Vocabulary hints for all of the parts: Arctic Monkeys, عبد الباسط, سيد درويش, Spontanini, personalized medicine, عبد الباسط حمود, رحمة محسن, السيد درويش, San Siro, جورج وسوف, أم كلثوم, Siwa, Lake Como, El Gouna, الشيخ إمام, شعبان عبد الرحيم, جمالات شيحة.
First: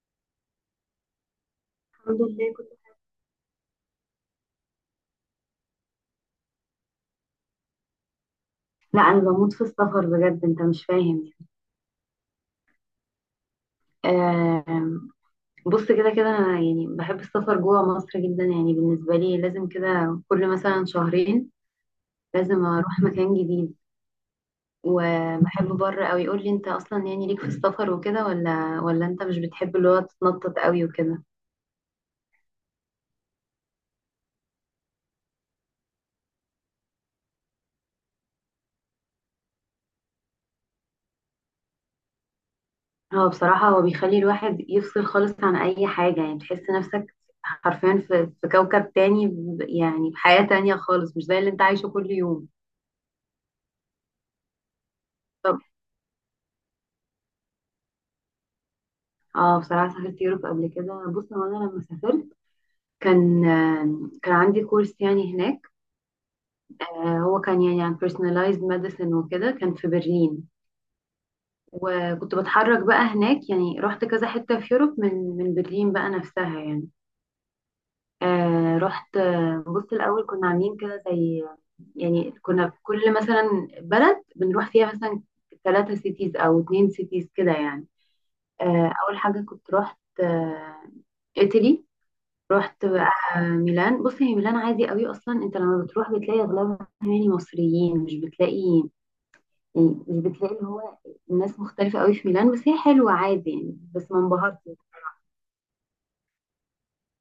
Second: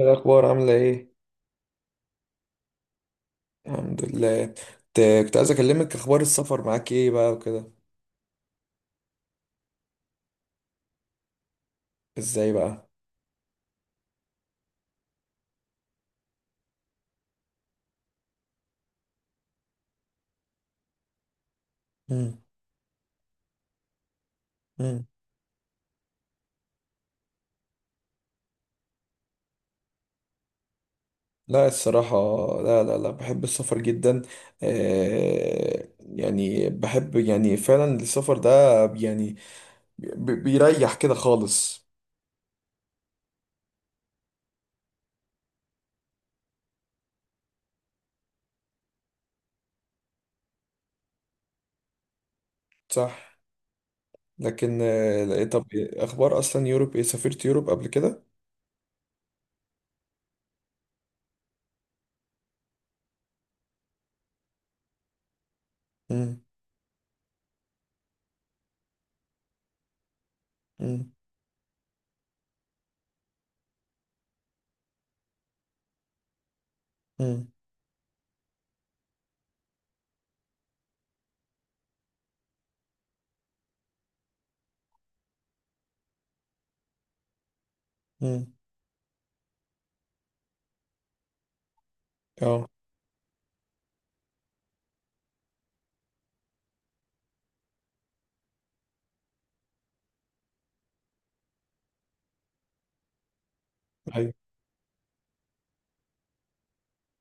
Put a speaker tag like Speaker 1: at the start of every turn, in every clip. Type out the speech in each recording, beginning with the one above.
Speaker 1: إيه الأخبار عاملة إيه؟
Speaker 2: الحمد لله كنت.
Speaker 1: الحمد لله. كنت عايز أكلمك أخبار السفر معاك إيه بقى وكده.
Speaker 2: لا انا بموت في السفر بجد، انت مش فاهم.
Speaker 1: إزاي بقى؟
Speaker 2: يعني آم، بص. كده كده انا يعني بحب السفر جوه مصر جدا، يعني بالنسبه لي لازم كده كل مثلا شهرين
Speaker 1: مم.
Speaker 2: لازم اروح مكان جديد.
Speaker 1: مم.
Speaker 2: وبحب بره قوي. يقول لي انت اصلا يعني ليك في السفر وكده ولا انت مش بتحب اللي هو تتنطط قوي وكده.
Speaker 1: لا، الصراحة، لا لا لا، بحب السفر جدا. آه، يعني بحب يعني فعلا السفر ده. يعني بيريح كده خالص.
Speaker 2: هو بصراحه هو بيخلي الواحد يفصل خالص عن اي حاجه، يعني تحس نفسك حرفيا في كوكب تاني، يعني بحياه تانية خالص، مش زي اللي انت عايشه كل يوم.
Speaker 1: صح. لكن إيه، طب أخبار أصلا يوروب، إيه، سافرت يوروب قبل كده؟
Speaker 2: اه بصراحة سافرت يوروب قبل كده. بص هو انا لما سافرت كان كان عندي كورس يعني هناك.
Speaker 1: مم.
Speaker 2: هو كان يعني عن personalized medicine وكده، كان في برلين.
Speaker 1: مم.
Speaker 2: وكنت بتحرك بقى هناك، يعني رحت كذا حتة في يوروب من برلين بقى نفسها يعني.
Speaker 1: مم.
Speaker 2: رحت، بص الأول كنا عاملين كده زي يعني كنا في كل مثلا بلد بنروح فيها مثلا ثلاثة سيتيز أو اتنين سيتيز كده يعني.
Speaker 1: مم.
Speaker 2: أول حاجة كنت رحت إيطالي.
Speaker 1: اه.
Speaker 2: رحت بقى ميلان. بص هي ميلان عادي قوي، اصلا انت لما بتروح بتلاقي اغلبها يعني مصريين، مش بتلاقي يعني مش بتلاقي اللي هو الناس مختلفة قوي في ميلان. بس هي حلوة عادي يعني، بس ما
Speaker 1: ايوه،
Speaker 2: انبهرتش.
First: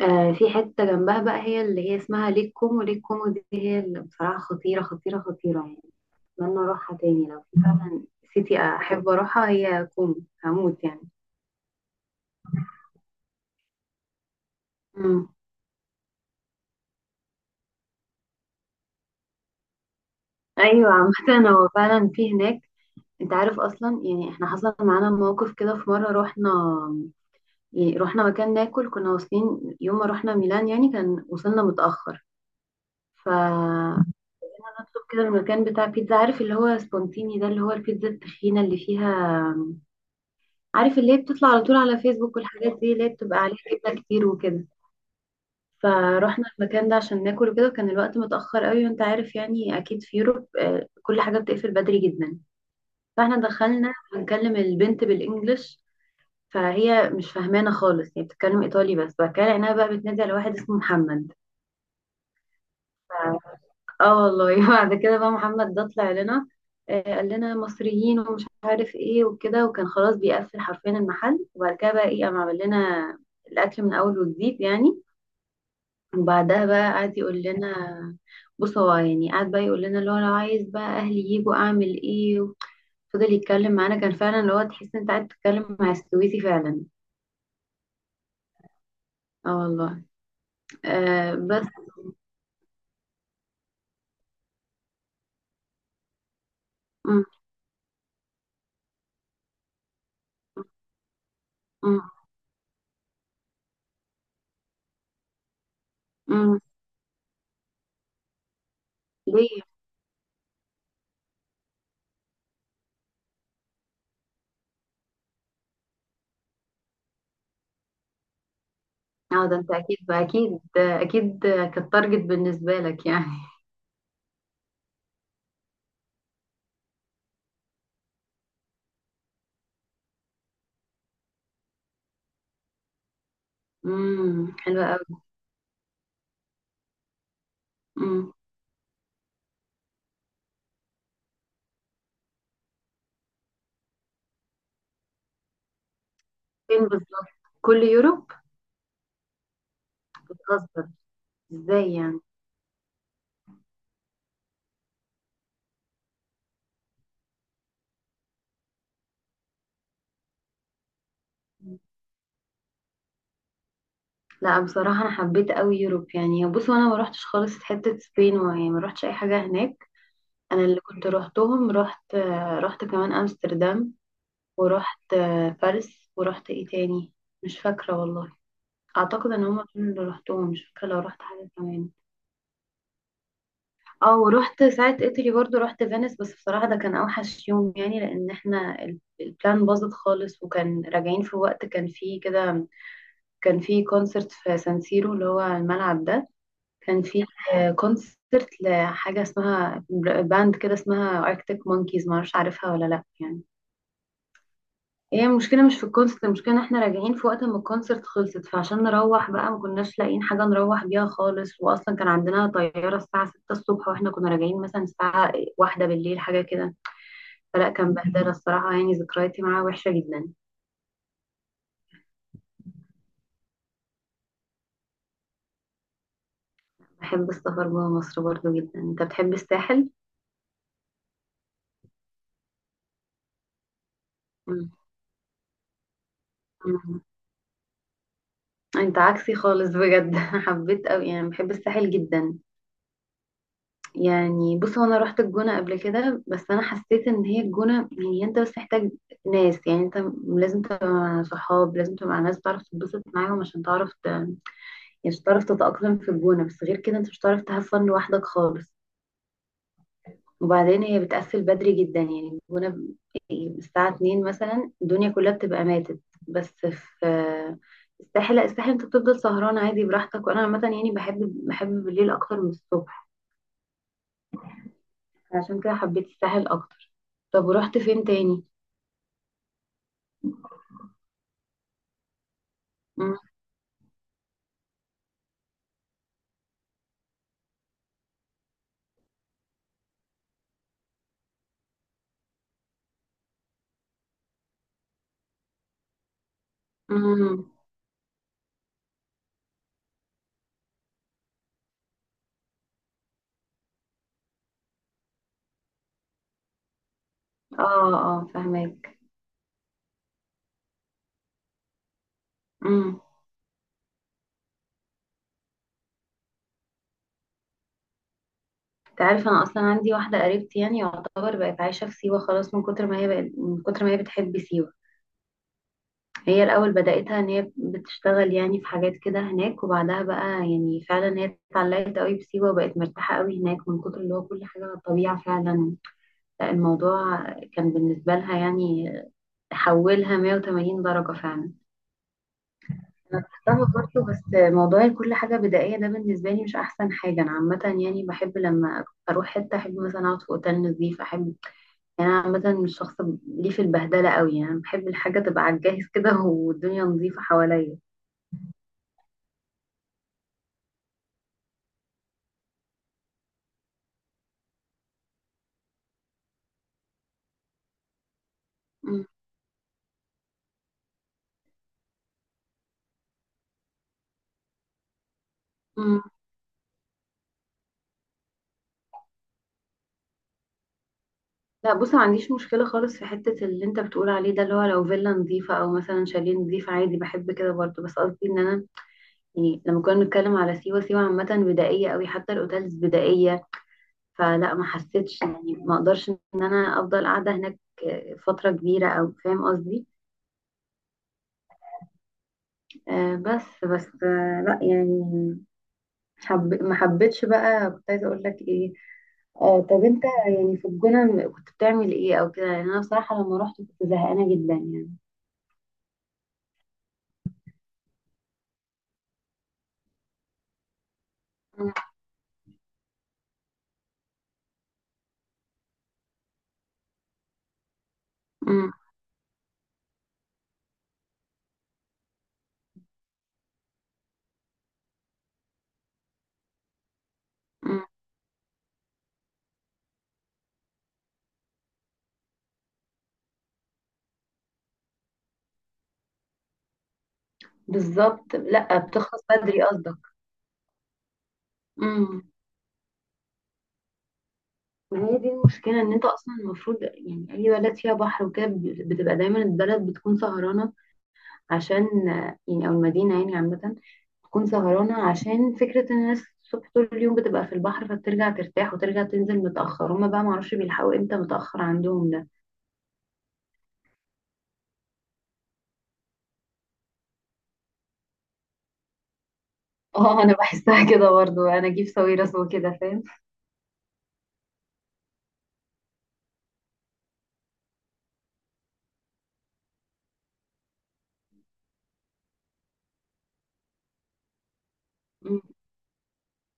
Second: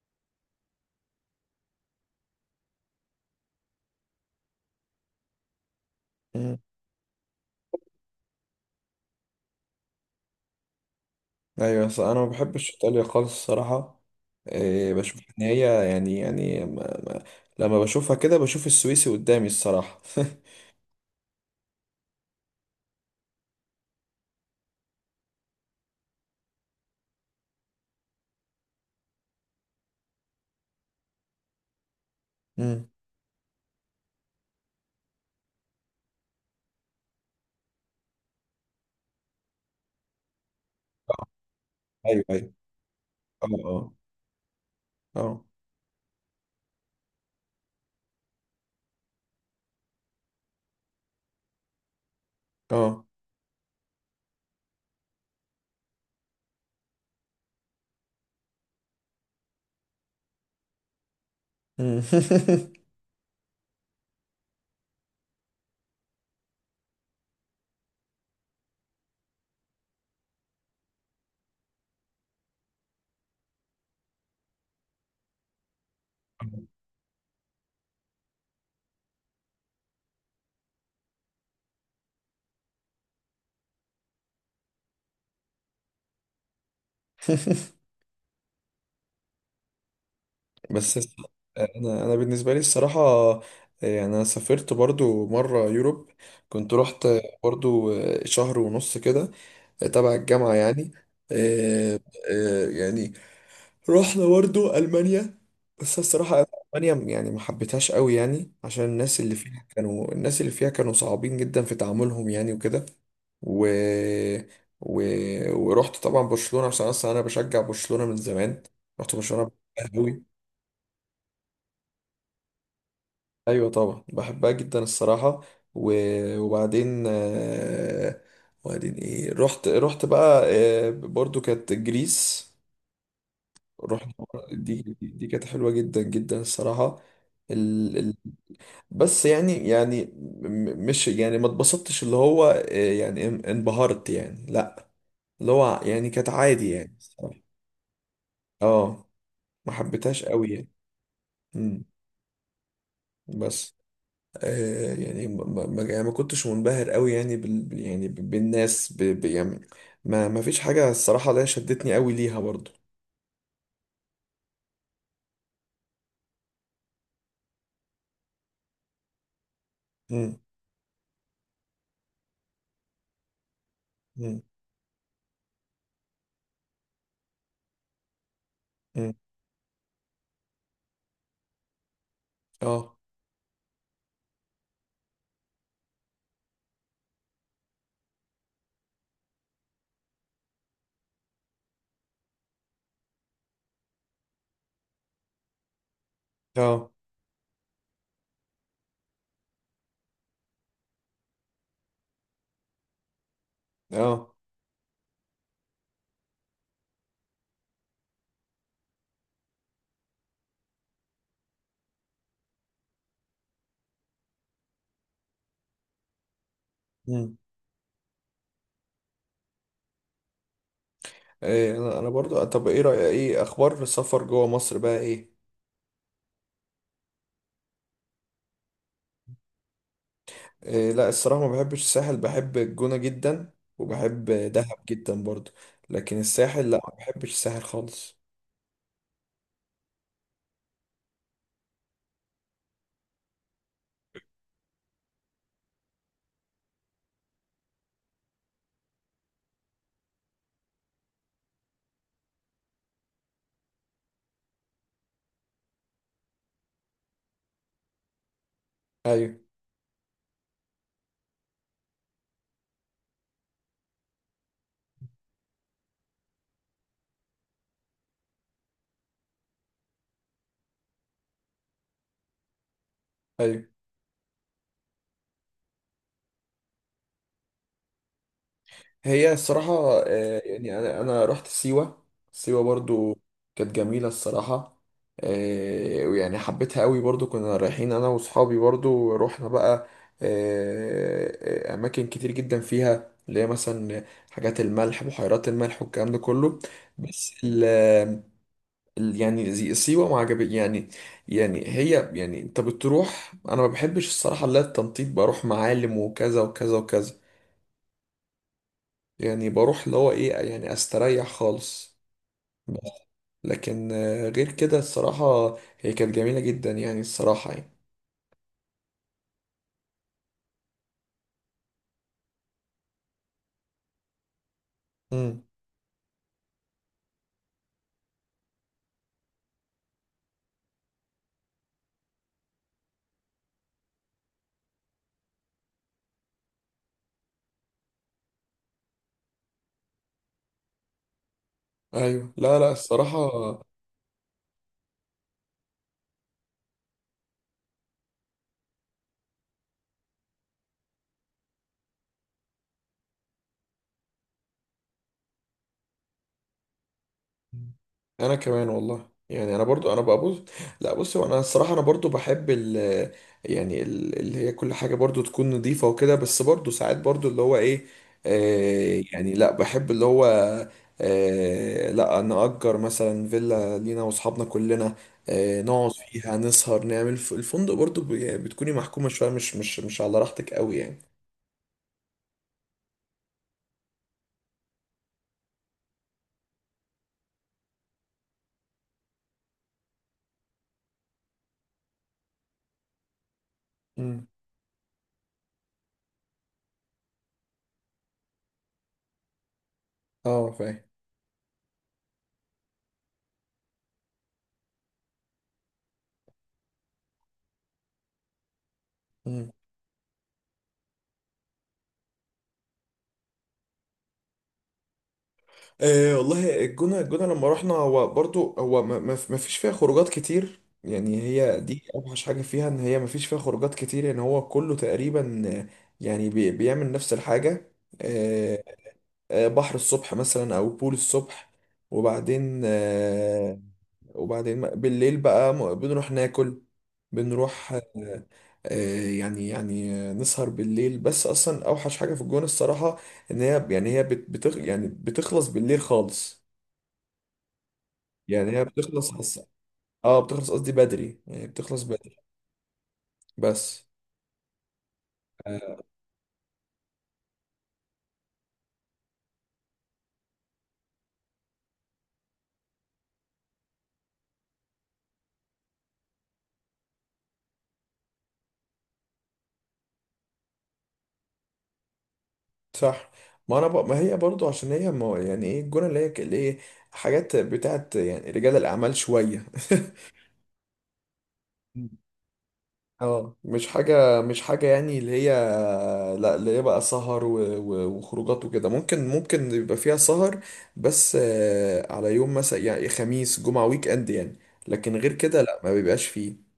Speaker 2: في حتة جنبها بقى هي اللي هي اسمها ليك كومو. ليك كومو دي هي اللي بصراحة خطيرة خطيرة خطيرة يعني. اتمنى اروحها تاني. لو في فعلا سيتي احب اروحها هي كومو. هموت يعني.
Speaker 1: ايوه. بس انا ما بحبش ايطاليا خالص الصراحه. إيه، بشوف
Speaker 2: مم.
Speaker 1: ان هي يعني ما ما لما بشوفها كده بشوف السويسي قدامي الصراحه.
Speaker 2: ايوه عامة هو فعلا في هناك. انت عارف اصلا يعني احنا حصل معانا موقف كده في مرة رحنا، يعني رحنا مكان ناكل. كنا واصلين يوم ما رحنا ميلان، يعني كان وصلنا متأخر.
Speaker 1: امم.
Speaker 2: فنطلب كده المكان بتاع بيتزا، عارف اللي هو سبونتيني ده اللي هو البيتزا التخينة اللي فيها، عارف اللي هي بتطلع على طول على
Speaker 1: ايوه،
Speaker 2: فيسبوك
Speaker 1: ايوه.
Speaker 2: والحاجات دي اللي هي بتبقى عليها
Speaker 1: اه.
Speaker 2: جبنة كتير وكده.
Speaker 1: اه اه
Speaker 2: فروحنا المكان ده عشان ناكل وكده، وكان الوقت متأخر قوي، وانت عارف يعني اكيد في يوروب كل حاجة بتقفل بدري جدا.
Speaker 1: اه.
Speaker 2: فاحنا دخلنا بنكلم البنت بالانجلش، فهي مش فاهمانه خالص، هي بتتكلم ايطالي. بس بعد كده لقيناها بقى بتنادي على واحد اسمه محمد.
Speaker 1: أمم.
Speaker 2: اه والله. بعد كده بقى محمد ده طلع لنا، قال لنا مصريين ومش عارف ايه وكده، وكان خلاص بيقفل حرفيا المحل. وبعد كده بقى ايه، قام عمل لنا الاكل من اول وجديد يعني. وبعدها بقى قعد يقول لنا، بص هو يعني قعد بقى يقول لنا اللي هو لو عايز بقى اهلي يجوا اعمل ايه. فضل يتكلم معانا. كان فعلا اللي هو تحس انت قاعد تتكلم مع السويسي فعلا. اه والله.
Speaker 1: بس
Speaker 2: آه بس
Speaker 1: انا بالنسبه لي الصراحه، إيه، يعني انا سافرت برضو مره يوروب. كنت رحت
Speaker 2: م
Speaker 1: برضو شهر ونص كده تبع الجامعه يعني. آه،
Speaker 2: -م
Speaker 1: يعني رحنا برضو ألمانيا. بس الصراحة
Speaker 2: -م.
Speaker 1: ألمانيا يعني ما حبيتهاش قوي، يعني عشان
Speaker 2: ليه.
Speaker 1: الناس اللي فيها كانوا صعبين جدا في تعاملهم يعني وكده. و... و... ورحت طبعا برشلونة عشان أصلا أنا بشجع برشلونة من زمان. رحت برشلونة،
Speaker 2: اه ده انت
Speaker 1: بحبها
Speaker 2: اكيد
Speaker 1: قوي.
Speaker 2: اكيد اكيد كانت تارجت بالنسبه لك يعني.
Speaker 1: أيوة طبعا بحبها جدا الصراحة. و... وبعدين آه، وبعدين إيه، رحت بقى، برضو كانت جريس. رحنا. دي
Speaker 2: حلوه قوي.
Speaker 1: دي كانت حلوة جدا جدا الصراحة. ال... ال...
Speaker 2: امم.
Speaker 1: بس يعني مش، يعني ما اتبسطتش، اللي هو يعني انبهرت يعني، لا. اللي هو يعني كانت عادي
Speaker 2: فين
Speaker 1: يعني
Speaker 2: بالظبط؟
Speaker 1: الصراحة.
Speaker 2: كل يوروب؟
Speaker 1: اه. ما حبيتهاش قوي يعني.
Speaker 2: بتهزر،
Speaker 1: مم.
Speaker 2: ازاي يعني؟
Speaker 1: بس يعني يعني ما كنتش منبهر قوي يعني يعني بالناس يعني. ما فيش حاجة الصراحة اللي هي شدتني قوي ليها برضو.
Speaker 2: لا بصراحه انا حبيت قوي يوروب يعني. بصوا انا ما روحتش خالص حته سبين، ويعني ما روحتش اي حاجه هناك.
Speaker 1: مم.
Speaker 2: انا اللي كنت روحتهم، رحت رحت كمان امستردام،
Speaker 1: مم.
Speaker 2: ورحت باريس، ورحت ايه تاني؟ مش فاكره والله.
Speaker 1: مم.
Speaker 2: اعتقد ان هما دول اللي روحتهم، مش فاكره لو رحت حاجه كمان.
Speaker 1: اه
Speaker 2: اه ورحت ساعة ايطالي برضو، رحت فينيس. بس بصراحة ده كان اوحش يوم يعني، لان احنا البلان باظت خالص، وكان راجعين في وقت كان فيه كده، كان فيه كونسرت في سانسيرو اللي هو الملعب ده.
Speaker 1: اه
Speaker 2: كان فيه كونسرت لحاجة اسمها باند كده اسمها اركتيك مونكيز، معرفش عارفها ولا لا يعني.
Speaker 1: اه.
Speaker 2: هي المشكلة مش في الكونسرت، المشكلة ان احنا راجعين في وقت ما الكونسرت خلصت. فعشان نروح بقى ما كناش لاقيين حاجة نروح بيها خالص، واصلا كان عندنا طيارة الساعة 6 الصبح، واحنا كنا راجعين مثلا الساعة واحدة بالليل حاجة كده.
Speaker 1: مم.
Speaker 2: فلا كان بهدلة الصراحة يعني، ذكرياتي معاه وحشة جدا.
Speaker 1: إيه، انا برضو، طب ايه رأيك، ايه اخبار السفر جوه مصر بقى ايه؟
Speaker 2: بحب السفر جوه مصر برضو جدا. انت بتحب الساحل؟
Speaker 1: إيه لا، الصراحة ما بحبش الساحل. بحب الجونة جدا، وبحب
Speaker 2: مم.
Speaker 1: دهب جدا برضو. لكن الساحل لا، ما
Speaker 2: مم.
Speaker 1: بحبش الساحل خالص.
Speaker 2: انت عكسي خالص بجد. حبيت اوي يعني، بحب الساحل جدا يعني. بص هو انا رحت الجونة قبل كده، بس انا حسيت ان هي الجونة هي انت بس محتاج ناس. يعني انت لازم تبقى مع صحاب، لازم تبقى مع ناس تعرف تتبسط معاهم عشان تعرف يعني عشان تعرف تتأقلم في الجونة. بس غير كده انت مش هتعرف تهفن لوحدك خالص.
Speaker 1: ايوه،
Speaker 2: وبعدين هي بتقفل بدري جدا يعني، الجونة الساعة 2 مثلا الدنيا كلها بتبقى ماتت. بس في الساحل لا، الساحل انت بتفضل سهران عادي براحتك. وانا عامة يعني بحب بحب بالليل اكتر من الصبح،
Speaker 1: ايوه.
Speaker 2: عشان كده حبيت الساحل اكتر. طب ورحت فين تاني؟
Speaker 1: هي الصراحة يعني أنا رحت سيوة. سيوة برضو
Speaker 2: مم.
Speaker 1: كانت جميلة الصراحة. ويعني حبيتها قوي برضو. كنا رايحين أنا وصحابي، برضو رحنا بقى أماكن كتير جدا فيها، اللي هي مثلا حاجات الملح، بحيرات الملح والكلام ده كله. بس
Speaker 2: مم.
Speaker 1: يعني سيوة ما عجبتني يعني. يعني هي يعني، أنت بتروح، أنا ما بحبش الصراحة اللي هي التنطيط، بروح معالم وكذا وكذا وكذا.
Speaker 2: اه اه فهمك.
Speaker 1: يعني بروح اللي هو ايه، يعني استريح خالص. بس
Speaker 2: امم.
Speaker 1: لكن غير كده الصراحة هي كانت جميلة جدا يعني الصراحة يعني.
Speaker 2: تعرف انا اصلا عندي واحده قريبتي يعني يعتبر بقت عايشه في سيوه خلاص، من كتر ما هي بقت من كتر ما هي بتحب سيوه.
Speaker 1: امم.
Speaker 2: هي الاول بداتها ان هي بتشتغل يعني في حاجات كده هناك، وبعدها بقى يعني فعلا هي اتعلقت قوي بسيوه، وبقت مرتاحه قوي هناك من كتر اللي هو كل حاجه على الطبيعه فعلا. لا، الموضوع كان بالنسبه لها يعني حولها 180 درجه فعلا.
Speaker 1: ايوه، لا لا
Speaker 2: انا
Speaker 1: الصراحة.
Speaker 2: رحتها برضه، بس موضوع كل حاجه بدائيه ده بالنسبه لي مش احسن حاجه. انا عامه يعني بحب لما اروح حته احب مثلا اقعد في اوتيل نظيف، احب يعني انا عامه مش شخص ليه في البهدله قوي يعني. بحب الحاجه تبقى على الجاهز كده والدنيا نظيفه حواليا.
Speaker 1: انا كمان والله، يعني انا برضو انا بقى بص. لا، بص هو انا الصراحه، انا برضو بحب يعني اللي هي كل حاجه برضو تكون نظيفه وكده، بس برضو ساعات برضو اللي هو ايه،
Speaker 2: أمم.
Speaker 1: يعني لا، بحب اللي هو لا، نأجر مثلا فيلا لينا واصحابنا كلنا، نقعد
Speaker 2: أمم.
Speaker 1: فيها، نسهر، نعمل الفندق برضو يعني بتكوني محكومه شويه، مش على راحتك قوي يعني.
Speaker 2: لا بص، ما عنديش مشكله خالص في حته اللي انت بتقول عليه ده، اللي هو لو فيلا نظيفه او مثلا شاليه نظيف عادي بحب كده برضه. بس قصدي ان انا يعني لما كنا بنتكلم على سيوه، سيوه عامه بدائيه قوي، حتى الاوتيلز بدائيه.
Speaker 1: امم.
Speaker 2: فلا ما حسيتش يعني، ما اقدرش ان انا افضل قاعده هناك فتره كبيره، او فاهم قصدي.
Speaker 1: اه، فاهم.
Speaker 2: بس لا يعني ما حبيتش بقى. كنت عايزه اقول لك ايه؟ طب انت يعني في الجونه كنت بتعمل ايه او كده؟ يعني انا بصراحه لما رحت كنت زهقانه جدا يعني.
Speaker 1: أه والله الجونة لما رحنا، هو برضو هو ما فيش فيها خروجات كتير يعني. هي
Speaker 2: مم.
Speaker 1: دي أوحش حاجة فيها، إن هي ما فيش فيها خروجات كتير يعني. هو كله تقريبا يعني بيعمل نفس الحاجة. أه.
Speaker 2: مم.
Speaker 1: بحر الصبح مثلا أو بول الصبح، وبعدين وبعدين بالليل بقى بنروح ناكل، بنروح
Speaker 2: مم.
Speaker 1: يعني نسهر بالليل. بس أصلا أوحش حاجة في الجونة الصراحة ان هي، يعني هي بت- بتخ يعني بتخلص بالليل خالص.
Speaker 2: بالظبط،
Speaker 1: يعني هي
Speaker 2: لا
Speaker 1: بتخلص
Speaker 2: بتخلص بدري قصدك.
Speaker 1: اه، بتخلص قصدي بدري، يعني بتخلص بدري.
Speaker 2: امم.
Speaker 1: بس
Speaker 2: ما هي دي المشكله، ان انت اصلا المفروض يعني اي بلد فيها بحر وكده بتبقى دايما البلد بتكون سهرانه، عشان يعني او المدينه يعني عامه تكون سهرانه، عشان فكره ان الناس الصبح طول اليوم بتبقى في البحر، فبترجع ترتاح وترجع تنزل متاخر. هما بقى معرفش بيلحقوا امتى متاخر عندهم ده.
Speaker 1: صح. ما انا ما هي برضو عشان هي ما، يعني ايه الجونه اللي هي اللي هي حاجات بتاعت يعني رجال الاعمال شويه.
Speaker 2: اه انا بحسها كده برضو، انا اجيب ساويرس وكده فاهم.
Speaker 1: اه، مش حاجه مش حاجه يعني اللي هي، لا، اللي هي بقى سهر وخروجات وكده. ممكن يبقى فيها سهر، بس على يوم مثلا يعني خميس، جمعه، ويك اند يعني. لكن غير
Speaker 2: مم.
Speaker 1: كده لا، ما بيبقاش فيه.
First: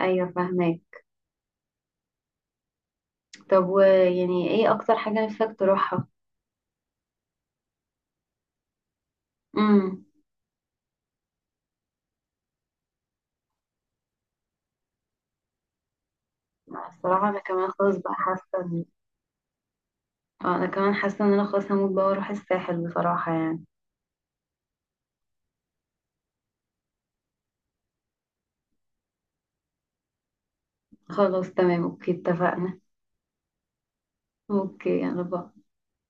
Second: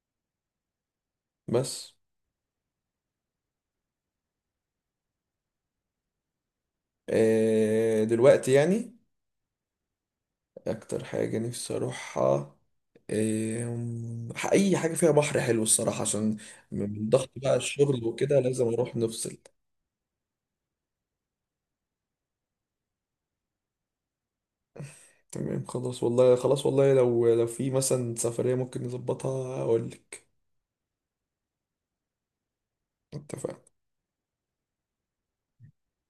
Speaker 2: ايوه فاهمك.
Speaker 1: بس
Speaker 2: طب ويعني ايه اكتر حاجه نفسك تروحها؟
Speaker 1: دلوقتي يعني
Speaker 2: امم.
Speaker 1: اكتر حاجة نفسي اروحها، اي حاجة فيها بحر حلو الصراحة، عشان من
Speaker 2: الصراحه
Speaker 1: ضغط
Speaker 2: انا
Speaker 1: بقى
Speaker 2: كمان خلاص
Speaker 1: الشغل
Speaker 2: بقى
Speaker 1: وكده
Speaker 2: حاسه
Speaker 1: لازم
Speaker 2: ان
Speaker 1: اروح نفصل.
Speaker 2: اه انا كمان حاسه ان انا خلاص هموت بقى واروح الساحل بصراحه يعني.
Speaker 1: تمام، خلاص والله، خلاص والله لو في مثلا سفرية ممكن نظبطها اقول لك.
Speaker 2: خلاص تمام اوكي اتفقنا.
Speaker 1: اتفقنا.
Speaker 2: اوكي يلا باي.